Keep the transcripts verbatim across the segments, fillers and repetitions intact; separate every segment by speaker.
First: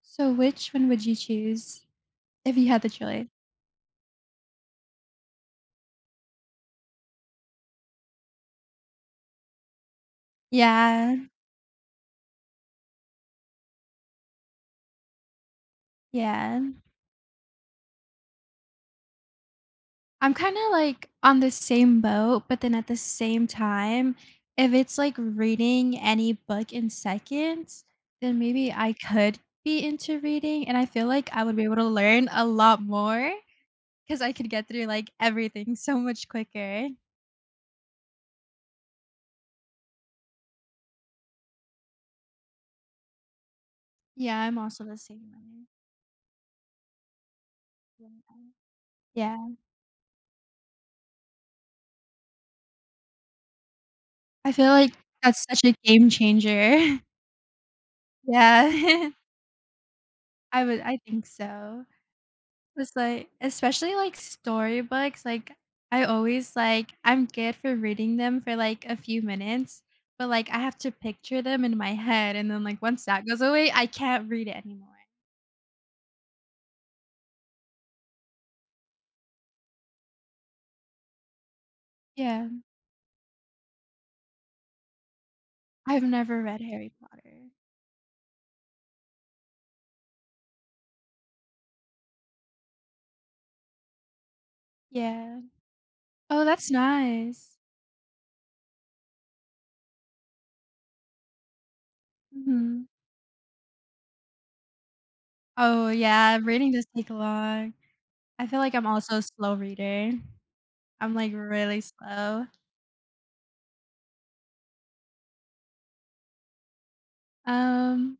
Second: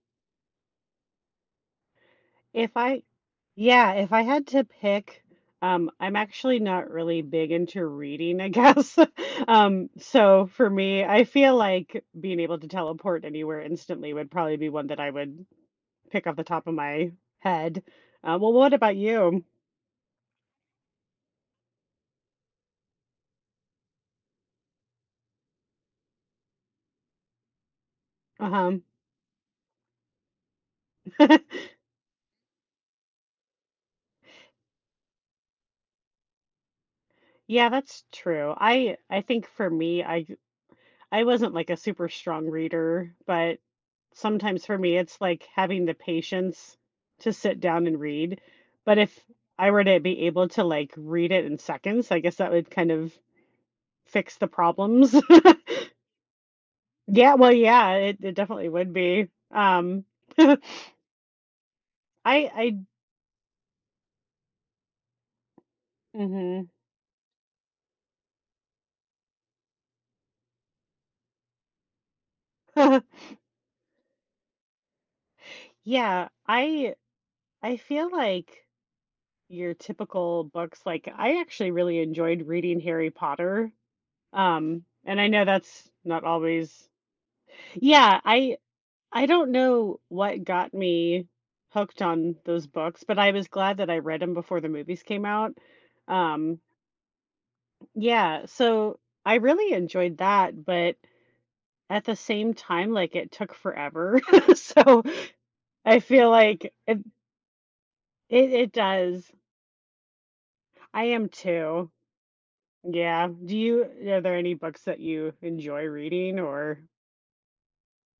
Speaker 1: So which one would you choose if you
Speaker 2: If
Speaker 1: had the
Speaker 2: I
Speaker 1: choice?
Speaker 2: Yeah, if I had to pick, um, I'm actually not really big into reading, I guess. Um, so for me,
Speaker 1: Yeah,
Speaker 2: I feel like being able to teleport anywhere instantly would probably be one that I would pick off the
Speaker 1: yeah.
Speaker 2: top of my head. Uh, well, what about you?
Speaker 1: I'm kinda, like, on the same boat, but then at the same time, if it's, like, reading any book in seconds, then maybe
Speaker 2: Uh-huh.
Speaker 1: I could be into reading, and I feel like I would be able to learn a lot more because I could get through, like, everything so much quicker.
Speaker 2: Yeah, that's true. I I think for me, I I wasn't like a super strong reader, but
Speaker 1: Yeah, I'm
Speaker 2: sometimes for
Speaker 1: also
Speaker 2: me,
Speaker 1: the
Speaker 2: it's
Speaker 1: same
Speaker 2: like
Speaker 1: way.
Speaker 2: having the patience to sit down and
Speaker 1: Yeah.
Speaker 2: read. But if
Speaker 1: Yeah.
Speaker 2: I were to be able to like read it in seconds, I guess that would kind of fix the
Speaker 1: I feel like
Speaker 2: problems.
Speaker 1: that's such a game changer.
Speaker 2: Yeah, well, yeah, it, it definitely would
Speaker 1: Yeah.
Speaker 2: be. Um, I,
Speaker 1: I would I think so.
Speaker 2: I,
Speaker 1: It's like especially, like, storybooks, like, I always,
Speaker 2: mhm.
Speaker 1: like I'm good for reading them for, like, a few minutes, but, like, I have to picture them in my head, and then, like, once that goes away, I can't read it anymore.
Speaker 2: yeah, I, I feel like your typical books, like I actually really enjoyed
Speaker 1: Yeah.
Speaker 2: reading Harry Potter. Um, and I know that's
Speaker 1: I've
Speaker 2: not
Speaker 1: never read
Speaker 2: always.
Speaker 1: Harry Potter.
Speaker 2: Yeah, I I don't know what got me hooked on those books, but I was glad that I read them before the movies came
Speaker 1: Yeah.
Speaker 2: out.
Speaker 1: Oh,
Speaker 2: Um,
Speaker 1: that's nice.
Speaker 2: yeah, so I really enjoyed that, but at the same
Speaker 1: Mhm.
Speaker 2: time, like it took forever. So
Speaker 1: Oh,
Speaker 2: I feel
Speaker 1: yeah, reading
Speaker 2: like
Speaker 1: does
Speaker 2: it,
Speaker 1: take long. I
Speaker 2: it
Speaker 1: feel
Speaker 2: it
Speaker 1: like I'm also a
Speaker 2: does.
Speaker 1: slow reader.
Speaker 2: I
Speaker 1: I'm,
Speaker 2: am
Speaker 1: like, really
Speaker 2: too.
Speaker 1: slow.
Speaker 2: Yeah. Do you, are there any books that you enjoy reading or?
Speaker 1: Um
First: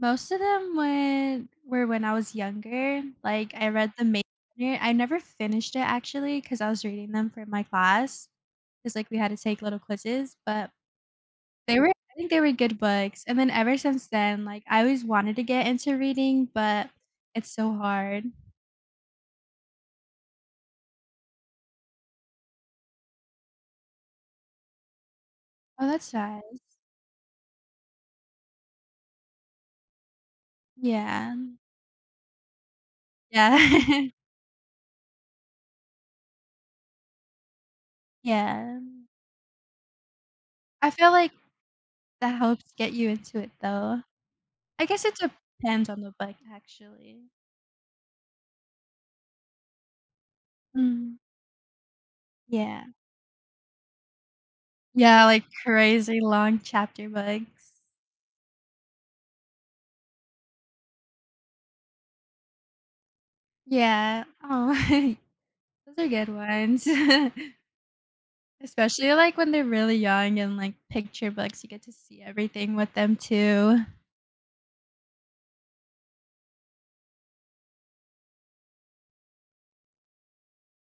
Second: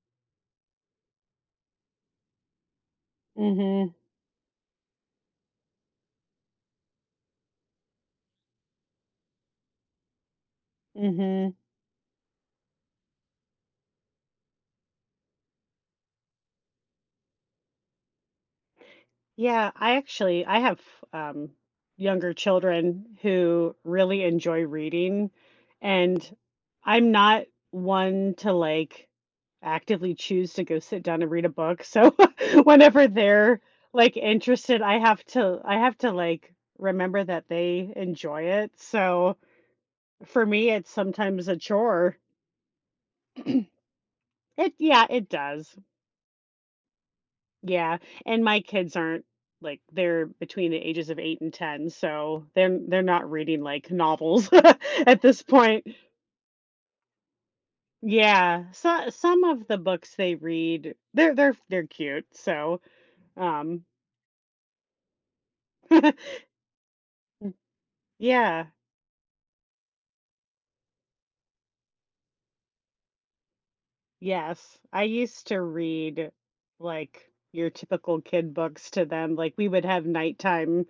Speaker 1: Most of them when were when I was younger, like, I read
Speaker 2: Mhm.
Speaker 1: The Maze Runner. I never finished it actually, because I was reading them for my class. Cause like, we had to take little quizzes, but
Speaker 2: Mhm.
Speaker 1: they were I think they were good books, and then ever since then, like, I always wanted to get into reading, but it's so hard.
Speaker 2: Yeah, I actually I have, um, younger children who really enjoy reading,
Speaker 1: Oh, that's
Speaker 2: and
Speaker 1: nice.
Speaker 2: I'm not one to like actively choose to go sit down and
Speaker 1: Yeah.
Speaker 2: read a book. So whenever
Speaker 1: Yeah.
Speaker 2: they're like interested, I have to I have to like remember that they enjoy it.
Speaker 1: Yeah.
Speaker 2: So for me,
Speaker 1: I
Speaker 2: it's
Speaker 1: feel like
Speaker 2: sometimes a chore.
Speaker 1: that helps get you into it, though.
Speaker 2: It,
Speaker 1: I guess
Speaker 2: yeah,
Speaker 1: it
Speaker 2: it does.
Speaker 1: depends on the book, actually.
Speaker 2: Yeah, and my kids aren't like they're between the ages
Speaker 1: Mm.
Speaker 2: of eight and ten, so they're
Speaker 1: Yeah.
Speaker 2: they're not reading like novels at
Speaker 1: Yeah,
Speaker 2: this
Speaker 1: like
Speaker 2: point.
Speaker 1: crazy long chapter books.
Speaker 2: Yeah, so some of the books they read, they're they're they're cute. So, um
Speaker 1: Yeah. Oh, those are good ones.
Speaker 2: yeah,
Speaker 1: Especially like when they're really young and like picture books, you get to see everything with them too.
Speaker 2: yes. I used to read like your typical kid books to them. Like we would have nighttime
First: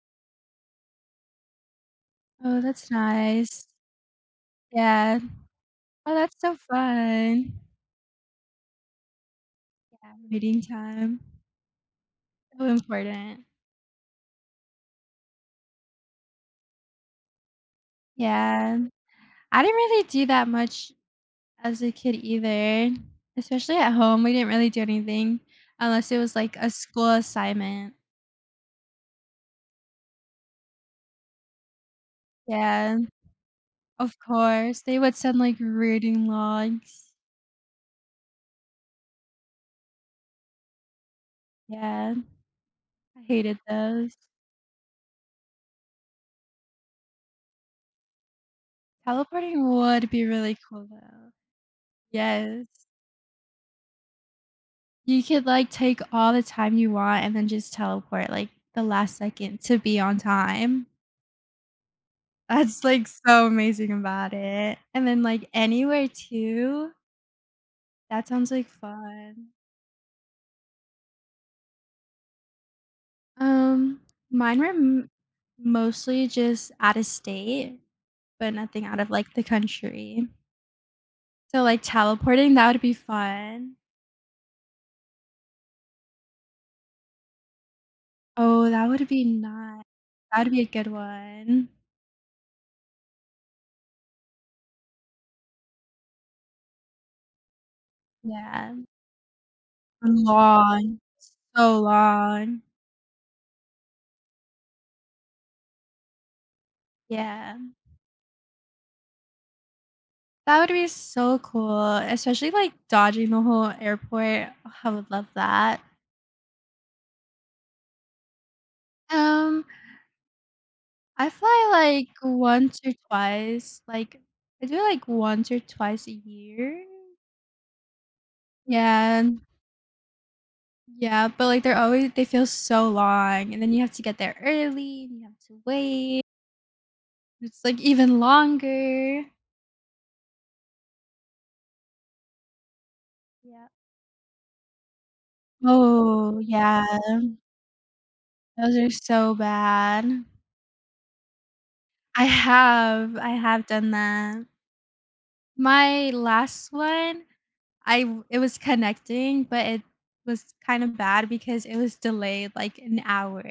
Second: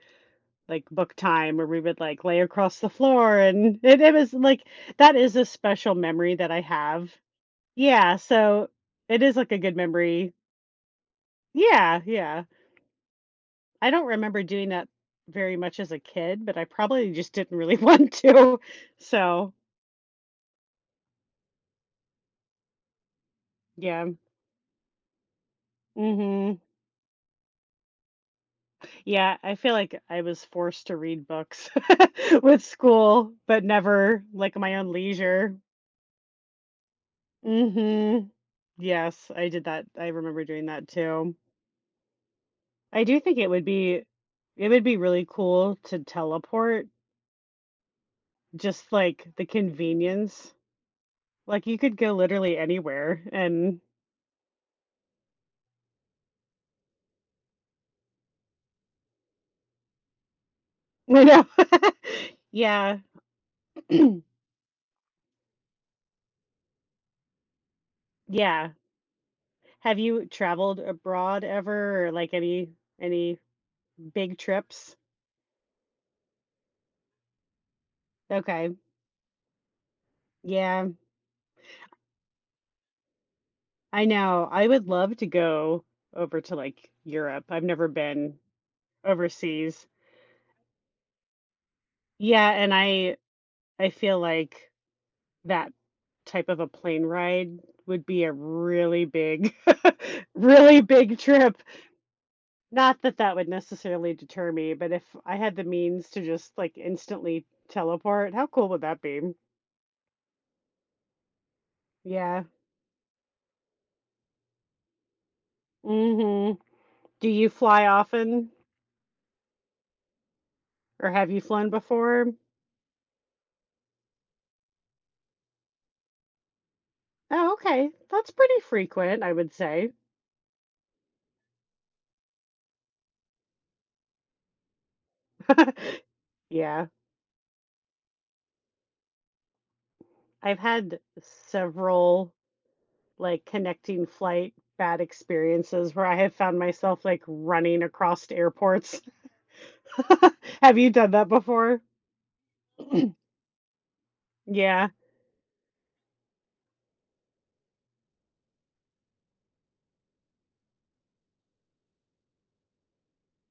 Speaker 2: like book time where we would like lay
Speaker 1: Oh,
Speaker 2: across the
Speaker 1: that's
Speaker 2: floor
Speaker 1: nice.
Speaker 2: and it, it was like that
Speaker 1: Yeah.
Speaker 2: is a special
Speaker 1: Oh,
Speaker 2: memory
Speaker 1: that's
Speaker 2: that
Speaker 1: so
Speaker 2: I have.
Speaker 1: fun.
Speaker 2: Yeah, so it is, like, a good
Speaker 1: Yeah,
Speaker 2: memory.
Speaker 1: reading time.
Speaker 2: Yeah, yeah.
Speaker 1: So important.
Speaker 2: I don't remember doing that very much as a kid, but I probably just didn't really want to.
Speaker 1: Yeah.
Speaker 2: So,
Speaker 1: I didn't really do that much as a kid either. Especially at
Speaker 2: yeah.
Speaker 1: home, we didn't really do anything unless it was like
Speaker 2: Mhm.
Speaker 1: a school assignment.
Speaker 2: Yeah, I feel like I was forced to read books with
Speaker 1: Yeah.
Speaker 2: school, but
Speaker 1: Of
Speaker 2: never, like, my
Speaker 1: course,
Speaker 2: own
Speaker 1: they would send,
Speaker 2: leisure.
Speaker 1: like, reading logs.
Speaker 2: Mhm. Yes, I did that. I remember doing that too.
Speaker 1: Yeah,
Speaker 2: I do
Speaker 1: I
Speaker 2: think it
Speaker 1: hated
Speaker 2: would be
Speaker 1: those.
Speaker 2: it would be really cool to teleport, just, like, the
Speaker 1: Teleporting would be
Speaker 2: convenience.
Speaker 1: really cool, though.
Speaker 2: Like, you could go literally
Speaker 1: Yes.
Speaker 2: anywhere and
Speaker 1: You could, like, take all the time you want and then just teleport, like, the last second to be on time.
Speaker 2: you know?
Speaker 1: That's,
Speaker 2: Yeah.
Speaker 1: like, so amazing about it. And then, like, anywhere too. That sounds like
Speaker 2: Yeah.
Speaker 1: fun.
Speaker 2: Have you traveled abroad ever or, like, any any
Speaker 1: Um,
Speaker 2: big
Speaker 1: mine were
Speaker 2: trips?
Speaker 1: m mostly just out of state, but
Speaker 2: Okay.
Speaker 1: nothing out of, like, the country.
Speaker 2: Yeah.
Speaker 1: So, like, teleporting, that would be fun.
Speaker 2: I know. I would love to go over to, like, Europe. I've never been
Speaker 1: Oh, that would be nice.
Speaker 2: overseas.
Speaker 1: That would be a good one.
Speaker 2: Yeah, and I I feel like that type of a plane ride would be a
Speaker 1: Yeah.
Speaker 2: really big really
Speaker 1: Long.
Speaker 2: big trip.
Speaker 1: So long.
Speaker 2: Not that that would necessarily deter me, but if I had the means to just like instantly
Speaker 1: Yeah.
Speaker 2: teleport, how cool would that be?
Speaker 1: That would be so cool,
Speaker 2: Yeah.
Speaker 1: especially, like, dodging the whole airport. Oh, I would love that.
Speaker 2: Mhm. Do you fly often
Speaker 1: Um,
Speaker 2: or
Speaker 1: I
Speaker 2: have you
Speaker 1: fly,
Speaker 2: flown
Speaker 1: like,
Speaker 2: before?
Speaker 1: once or twice. Like, I do like, once or twice a year.
Speaker 2: Oh, okay. That's pretty frequent,
Speaker 1: Yeah.
Speaker 2: I would say.
Speaker 1: Yeah, but, like, they're always they feel so long, and then you have to get there early, and you have to wait.
Speaker 2: Yeah.
Speaker 1: It's, like, even longer.
Speaker 2: I've had several like
Speaker 1: Yeah.
Speaker 2: connecting flight bad experiences where I have
Speaker 1: Oh,
Speaker 2: found
Speaker 1: yeah.
Speaker 2: myself like running across
Speaker 1: Those are
Speaker 2: airports.
Speaker 1: so bad.
Speaker 2: Have you done that before?
Speaker 1: I have I have done that.
Speaker 2: Yeah.
Speaker 1: My last one, I w it was connecting, but it was kinda bad because it was delayed, like, an hour.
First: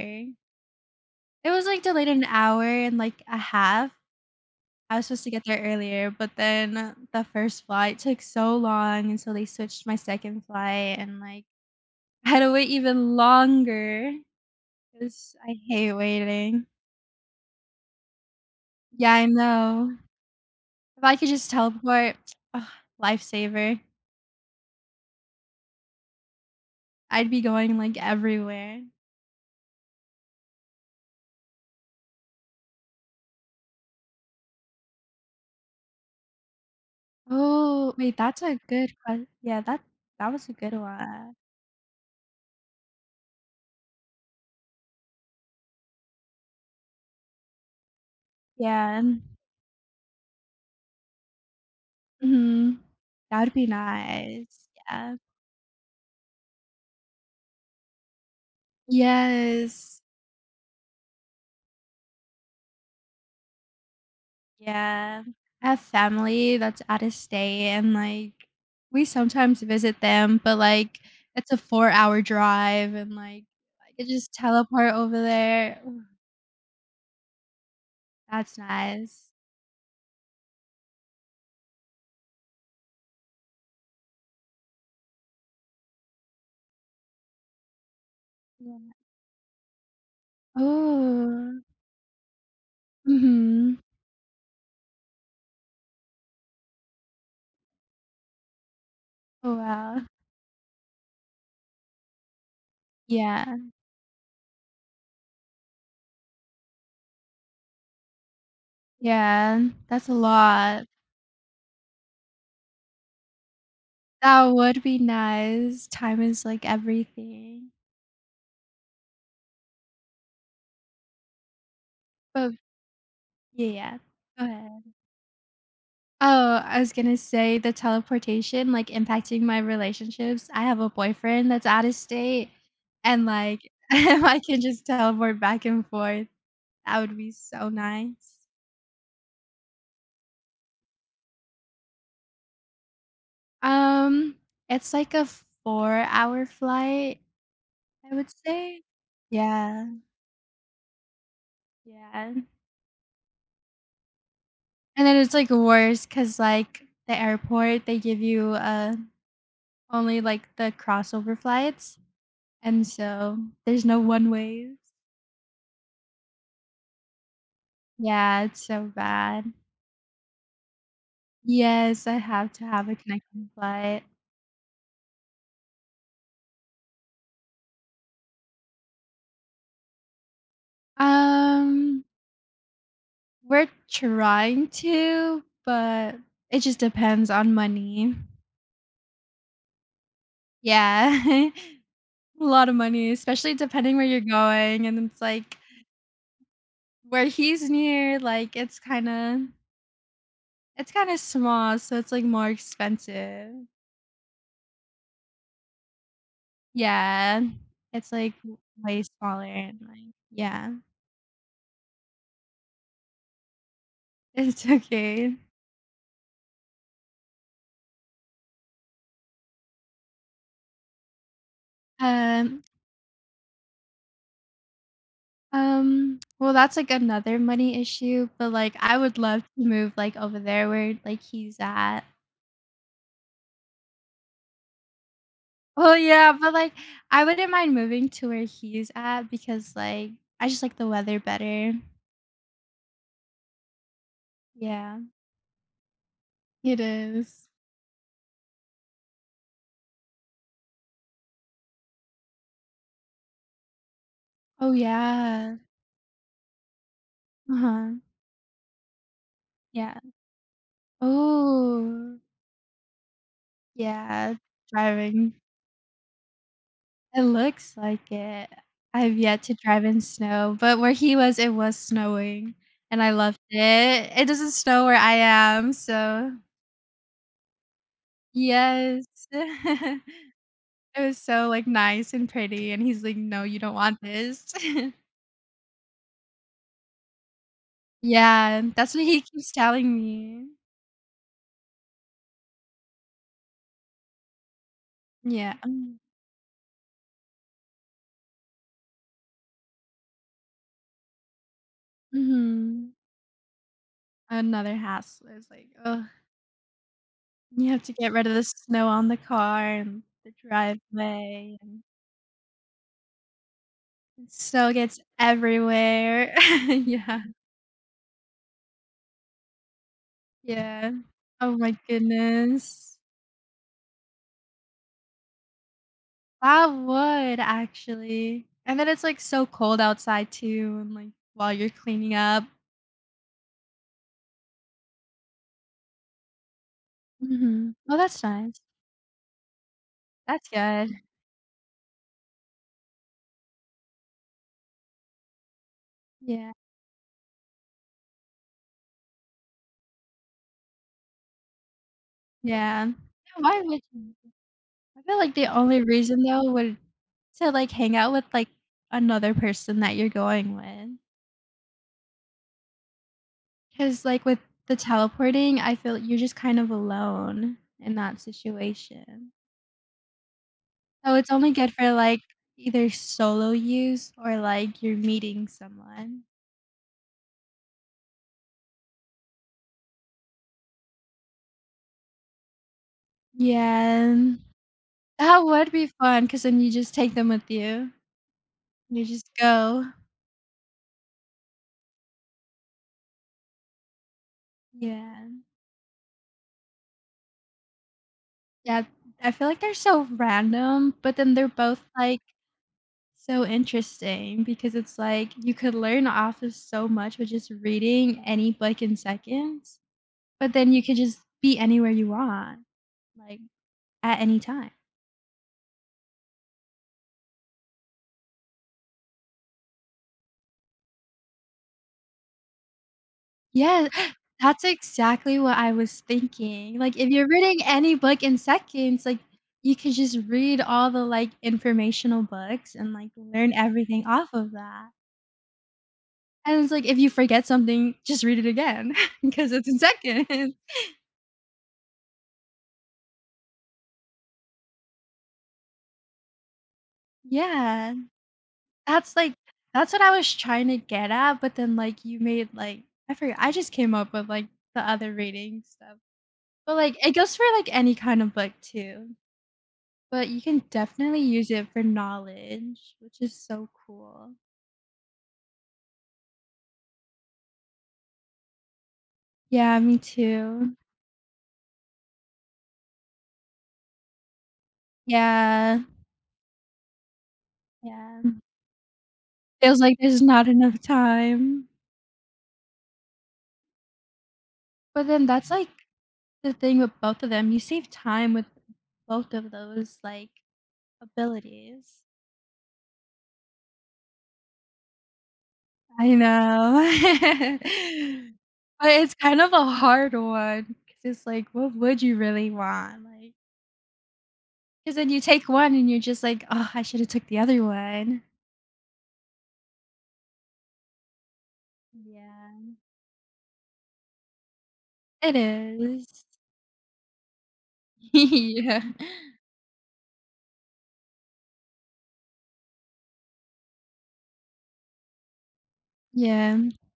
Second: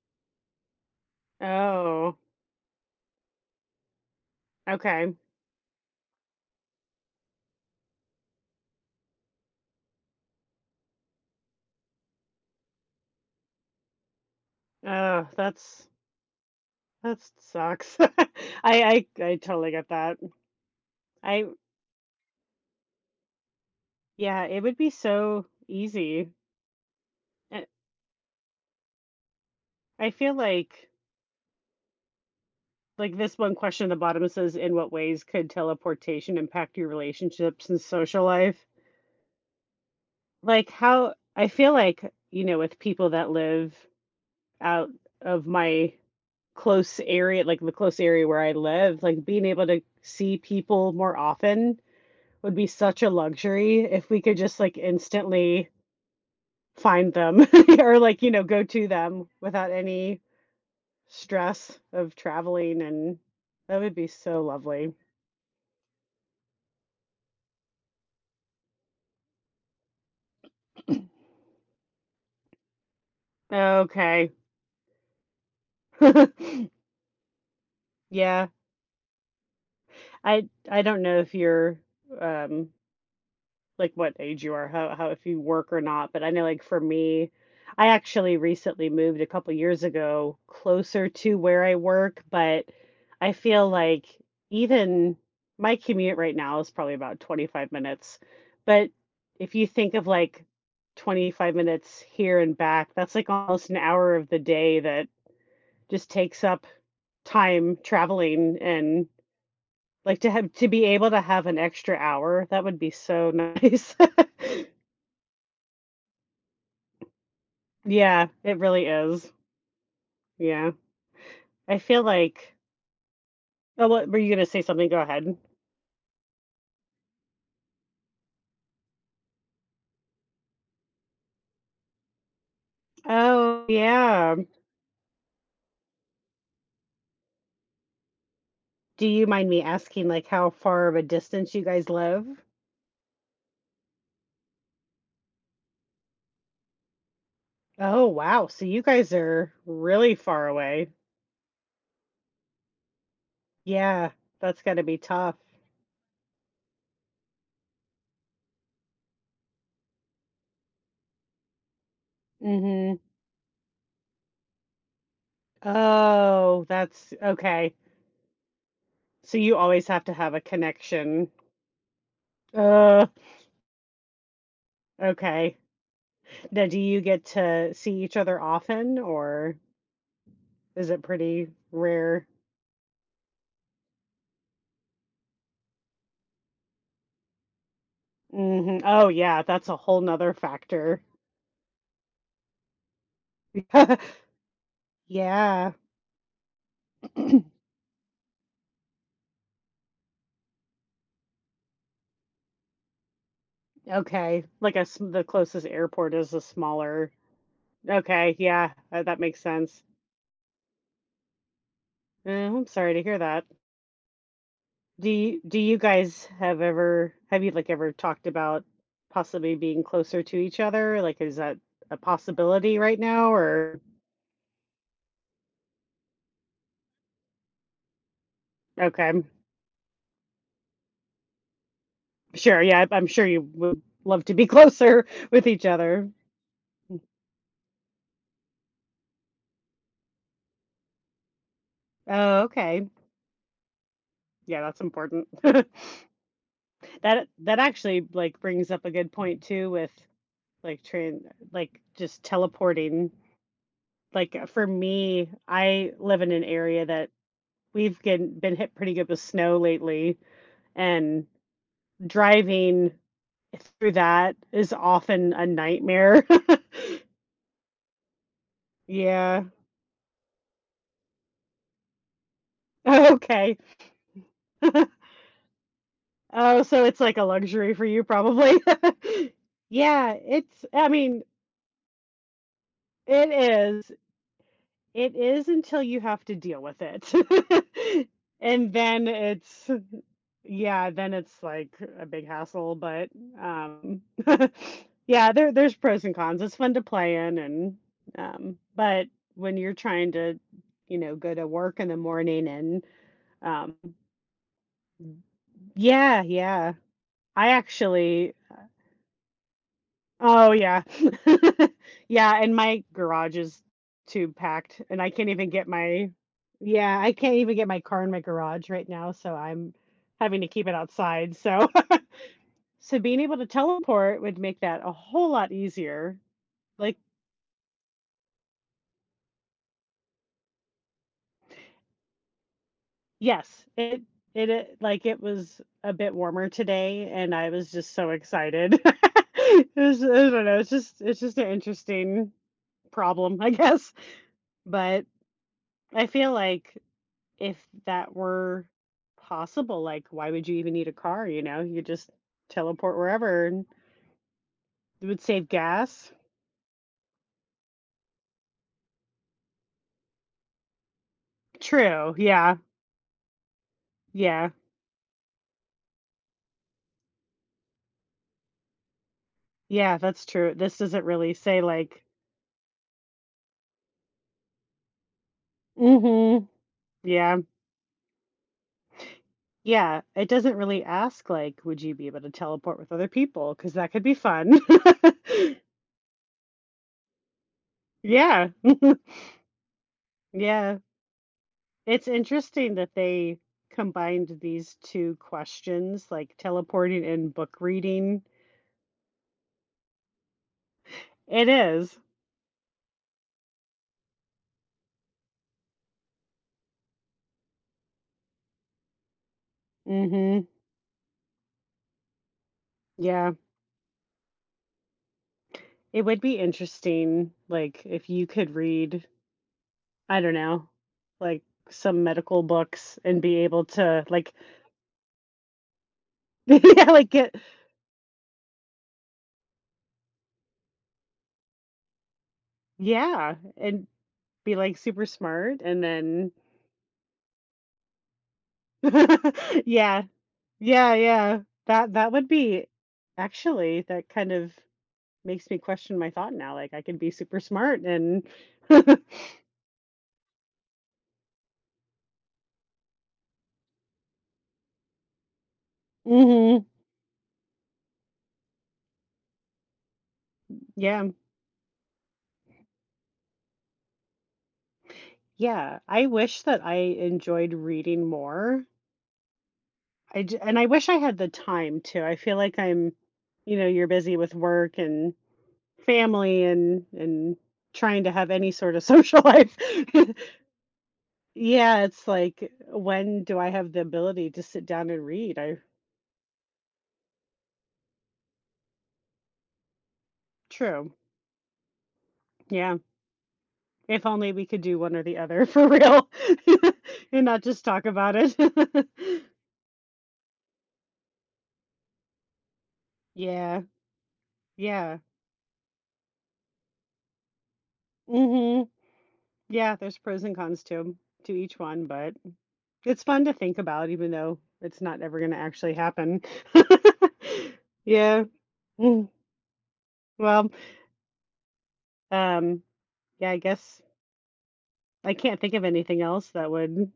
Speaker 1: It was, like, delayed
Speaker 2: Oh,
Speaker 1: an hour and, like, a half. I was
Speaker 2: okay.
Speaker 1: supposed to get there earlier, but then the first flight took so long, and so they switched my second flight, and, like, I had to wait even longer.
Speaker 2: Oh,
Speaker 1: 'Cause I
Speaker 2: that's
Speaker 1: hate waiting.
Speaker 2: that sucks. I I
Speaker 1: Yeah, I
Speaker 2: I totally get
Speaker 1: know.
Speaker 2: that.
Speaker 1: If I could
Speaker 2: I,
Speaker 1: just teleport, ugh, lifesaver.
Speaker 2: yeah, it would be so easy.
Speaker 1: I'd be
Speaker 2: I
Speaker 1: going, like, everywhere.
Speaker 2: I feel like like this one question at the bottom says, in what ways could teleportation impact your relationships and
Speaker 1: Oh, wait,
Speaker 2: social
Speaker 1: that's a
Speaker 2: life?
Speaker 1: good question. Yeah, that that was a
Speaker 2: Like
Speaker 1: good
Speaker 2: how
Speaker 1: one.
Speaker 2: I feel like, you know, with people that live out of my close area, like the close area where I live,
Speaker 1: Yeah.
Speaker 2: like being able to see people more often would be
Speaker 1: Mhm.
Speaker 2: such a
Speaker 1: That would be
Speaker 2: luxury if we could just
Speaker 1: nice.
Speaker 2: like
Speaker 1: Yeah.
Speaker 2: instantly find them or like, you know, go to them without
Speaker 1: Yes.
Speaker 2: any stress of traveling and that would be so lovely.
Speaker 1: Yeah. I have family that's out of state, and, like, we sometimes visit them, but, like, it's a four-hour drive, and, like, I could
Speaker 2: Okay.
Speaker 1: just teleport over there.
Speaker 2: Yeah.
Speaker 1: That's nice.
Speaker 2: I I don't know if you're um like what age you are, how how if you work or not, but I know like for me, I actually recently
Speaker 1: Yeah.
Speaker 2: moved a couple years ago closer to
Speaker 1: mm
Speaker 2: where I work, but I feel
Speaker 1: Mhm.
Speaker 2: like even my commute right now is probably about twenty-five minutes. But if
Speaker 1: Oh,
Speaker 2: you think
Speaker 1: wow.
Speaker 2: of like twenty-five minutes here and back, that's like
Speaker 1: Yeah.
Speaker 2: almost an hour of the day that just takes up time traveling and
Speaker 1: Yeah. That's a
Speaker 2: like to have to be
Speaker 1: lot.
Speaker 2: able to have an extra hour, that would be so nice.
Speaker 1: That would be nice. Time is, like, everything.
Speaker 2: Yeah, it really is. Yeah. I feel
Speaker 1: But
Speaker 2: like,
Speaker 1: yeah,
Speaker 2: oh,
Speaker 1: yeah.
Speaker 2: what were you gonna
Speaker 1: Go
Speaker 2: say
Speaker 1: ahead.
Speaker 2: something? Go ahead.
Speaker 1: Oh, I was gonna say the teleportation, like, impacting my relationships. I have a boyfriend that's out of state, and,
Speaker 2: Oh,
Speaker 1: like, if
Speaker 2: yeah.
Speaker 1: I can just teleport back and forth, that would be so nice.
Speaker 2: Do you mind me asking like how far of a distance you guys live?
Speaker 1: Um, it's like a four-hour flight.
Speaker 2: Oh,
Speaker 1: I would
Speaker 2: wow. So you
Speaker 1: say
Speaker 2: guys are
Speaker 1: yeah,
Speaker 2: really far away.
Speaker 1: yeah.
Speaker 2: Yeah, that's gotta be
Speaker 1: And then it's,
Speaker 2: tough.
Speaker 1: like, worse, cause like, the airport, they give you, uh, only, like, the crossover flights, and
Speaker 2: Mm-hmm.
Speaker 1: so there's no one ways.
Speaker 2: Oh, that's okay.
Speaker 1: Yeah, it's so
Speaker 2: So
Speaker 1: bad.
Speaker 2: you always have to have a connection.
Speaker 1: Yes, I have to have a
Speaker 2: Uh,
Speaker 1: connecting flight.
Speaker 2: okay. Now, do you get to see each other often or is it pretty
Speaker 1: Um,
Speaker 2: rare?
Speaker 1: we're trying to, but it just depends on money.
Speaker 2: Mhm. Oh, yeah, that's a whole nother factor.
Speaker 1: Yeah. A lot of money, especially depending where you're going, and it's like
Speaker 2: Yeah.
Speaker 1: Where he's near, like, it's kinda it's kinda small, so it's, like, more expensive.
Speaker 2: Okay, like a s The closest airport is a smaller.
Speaker 1: Yeah. It's, like,
Speaker 2: Okay,
Speaker 1: w
Speaker 2: yeah, uh,
Speaker 1: way
Speaker 2: that makes
Speaker 1: smaller and,
Speaker 2: sense.
Speaker 1: like yeah.
Speaker 2: Mm, I'm sorry to hear that.
Speaker 1: It's
Speaker 2: Do
Speaker 1: okay.
Speaker 2: you do you guys have ever have you, like, ever talked about possibly being closer to each other? Like, is that a
Speaker 1: Um
Speaker 2: possibility right now, or?
Speaker 1: um, well, that's, like, another money issue, but, like, I would
Speaker 2: Okay,
Speaker 1: love to move, like, over there where, like, he's at.
Speaker 2: sure, yeah, I'm sure you would love to be closer with each
Speaker 1: Well,
Speaker 2: other.
Speaker 1: yeah, but, like, I wouldn't mind moving to where he's at because, like, I just like the weather better.
Speaker 2: Oh, okay. Yeah, that's
Speaker 1: Yeah.
Speaker 2: important.
Speaker 1: It
Speaker 2: That
Speaker 1: is.
Speaker 2: that actually, like, brings up a good point too with, like, train like, just teleporting. Like, uh, for
Speaker 1: Oh,
Speaker 2: me,
Speaker 1: yeah.
Speaker 2: I live in an area that
Speaker 1: Uh-huh.
Speaker 2: we've get been hit pretty good with snow
Speaker 1: Yeah.
Speaker 2: lately, and
Speaker 1: Oh,
Speaker 2: driving through that
Speaker 1: yeah,
Speaker 2: is often
Speaker 1: driving.
Speaker 2: a nightmare.
Speaker 1: It looks like it. I've yet
Speaker 2: Yeah.
Speaker 1: to drive in snow, but where he was, it was snowing, and I loved
Speaker 2: Okay.
Speaker 1: it. It doesn't snow where I am, so
Speaker 2: Oh, so it's like a luxury for you probably.
Speaker 1: yes.
Speaker 2: Yeah, it's I
Speaker 1: It was
Speaker 2: mean,
Speaker 1: so, like, nice and pretty, and he's like,
Speaker 2: it
Speaker 1: "No, you don't
Speaker 2: is.
Speaker 1: want this."
Speaker 2: It is until you have to deal with it.
Speaker 1: Yeah,
Speaker 2: And
Speaker 1: that's what
Speaker 2: then
Speaker 1: he keeps
Speaker 2: it's
Speaker 1: telling me.
Speaker 2: yeah, then it's like a big hassle, but um yeah, there
Speaker 1: Yeah.
Speaker 2: there's pros and cons. It's fun to play in and um but when you're trying to, you know, go to work in the morning and
Speaker 1: Mhm.
Speaker 2: um
Speaker 1: Another hassle. It's like, oh.
Speaker 2: yeah, yeah. I
Speaker 1: You have to get rid
Speaker 2: actually.
Speaker 1: of the snow on the car and the
Speaker 2: Oh, yeah.
Speaker 1: driveway, and
Speaker 2: Yeah, and my garage is too
Speaker 1: snow
Speaker 2: packed,
Speaker 1: gets
Speaker 2: and I can't even get my,
Speaker 1: everywhere.
Speaker 2: yeah, I
Speaker 1: Yeah,
Speaker 2: can't even get my car in my garage right now, so I'm having to keep it
Speaker 1: yeah.
Speaker 2: outside,
Speaker 1: Oh
Speaker 2: so
Speaker 1: my goodness.
Speaker 2: so being able to teleport would make that a whole lot easier.
Speaker 1: That
Speaker 2: Like,
Speaker 1: would actually. And then it's, like, so cold outside too and, like, while you're cleaning up.
Speaker 2: yes, it it it like, it was a bit warmer today, and I was
Speaker 1: Mhm.
Speaker 2: just
Speaker 1: Oh,
Speaker 2: so
Speaker 1: that's nice.
Speaker 2: excited. It was, I don't
Speaker 1: That's
Speaker 2: know, it's
Speaker 1: good.
Speaker 2: just it's just an interesting problem, I guess, but I feel
Speaker 1: Yeah,
Speaker 2: like, if that were possible, like, why would you even need a car, you know? You just
Speaker 1: yeah. Yeah,
Speaker 2: teleport wherever
Speaker 1: why
Speaker 2: and
Speaker 1: would you? I
Speaker 2: it
Speaker 1: feel
Speaker 2: would
Speaker 1: like the
Speaker 2: save
Speaker 1: only
Speaker 2: gas.
Speaker 1: reason though would to, like, hang out with, like, another person that you're going with.
Speaker 2: True, yeah,
Speaker 1: 'Cause, like, with
Speaker 2: yeah,
Speaker 1: the teleporting, I feel you're just kind of alone in that situation.
Speaker 2: yeah, that's true. This doesn't
Speaker 1: So it's
Speaker 2: really
Speaker 1: only
Speaker 2: say,
Speaker 1: good for,
Speaker 2: like
Speaker 1: like, either solo use or, like, you're meeting someone.
Speaker 2: mhm, yeah, yeah, it doesn't really ask, like, would you be able to teleport with other people? Because that could be
Speaker 1: Yeah.
Speaker 2: fun.
Speaker 1: That would be fun. Cause then you just take them with you.
Speaker 2: Yeah,
Speaker 1: You just go.
Speaker 2: yeah. It's interesting that they combined these two
Speaker 1: Yeah.
Speaker 2: questions, like teleporting and book reading.
Speaker 1: Yeah, I feel like they're so random, but then
Speaker 2: It
Speaker 1: they're both,
Speaker 2: is.
Speaker 1: like, so interesting because it's like you could learn off of so much with just reading any book in seconds.
Speaker 2: Mhm.
Speaker 1: But then you could just be anywhere you want,
Speaker 2: Yeah.
Speaker 1: like, at any time.
Speaker 2: It would be interesting, like, if you could read, I don't know, like, some medical books and be able
Speaker 1: Yeah,
Speaker 2: to, like
Speaker 1: that's exactly what I was thinking.
Speaker 2: yeah,
Speaker 1: Like,
Speaker 2: like,
Speaker 1: if you're
Speaker 2: get
Speaker 1: reading any book in seconds, like, you could just read all the, like, informational books and, like,
Speaker 2: yeah,
Speaker 1: learn
Speaker 2: and
Speaker 1: everything off of
Speaker 2: be, like,
Speaker 1: that.
Speaker 2: super smart and then
Speaker 1: And it's like, if you forget something, just read it again because it's in
Speaker 2: Yeah.
Speaker 1: seconds.
Speaker 2: Yeah, yeah. That that would be actually, that kind of makes me question my thought now, like, I could be super smart
Speaker 1: Yeah.
Speaker 2: and
Speaker 1: That's, like that's what I was trying to get at, but then, like, you made, like I forgot I just came up with, like, the other reading stuff.
Speaker 2: Mhm.
Speaker 1: But, like, it goes for, like, any kind of book too, but you can
Speaker 2: Yeah.
Speaker 1: definitely use it for knowledge, which is so cool.
Speaker 2: Yeah. I wish that I enjoyed reading more.
Speaker 1: Yeah, me
Speaker 2: I j And I
Speaker 1: too.
Speaker 2: wish I had the time to. I feel like I'm you know, you're busy with work and
Speaker 1: Yeah,
Speaker 2: family and and trying to
Speaker 1: yeah.
Speaker 2: have any sort of social life.
Speaker 1: Feels like there's not enough time.
Speaker 2: Yeah, it's like, when do I have the ability to sit down and
Speaker 1: But then
Speaker 2: read?
Speaker 1: that's,
Speaker 2: I,
Speaker 1: like, the thing with both of them, you save time with both of those, like,
Speaker 2: true.
Speaker 1: abilities.
Speaker 2: Yeah. If only we could do one or the other for real
Speaker 1: I
Speaker 2: and not
Speaker 1: know.
Speaker 2: just talk about it.
Speaker 1: But it's kind of a hard one. Cause it's like, what would you really want? Like
Speaker 2: Yeah.
Speaker 1: 'Cause
Speaker 2: Yeah.
Speaker 1: then you take one and you're just like, "Oh, I shoulda took the other one."
Speaker 2: Mhm. Yeah, there's pros and cons to 'em to each one, but
Speaker 1: Yeah.
Speaker 2: it's fun to think about even though it's not ever
Speaker 1: It
Speaker 2: gonna actually happen.
Speaker 1: is.
Speaker 2: Yeah.
Speaker 1: Yeah.
Speaker 2: Mm, well, um, yeah, I guess I can't think of anything else that
Speaker 1: Yeah,
Speaker 2: would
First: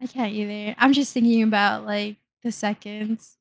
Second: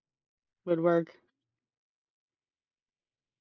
Speaker 1: I can't either.
Speaker 2: would
Speaker 1: I'm just
Speaker 2: work.
Speaker 1: thinking about, like, the seconds.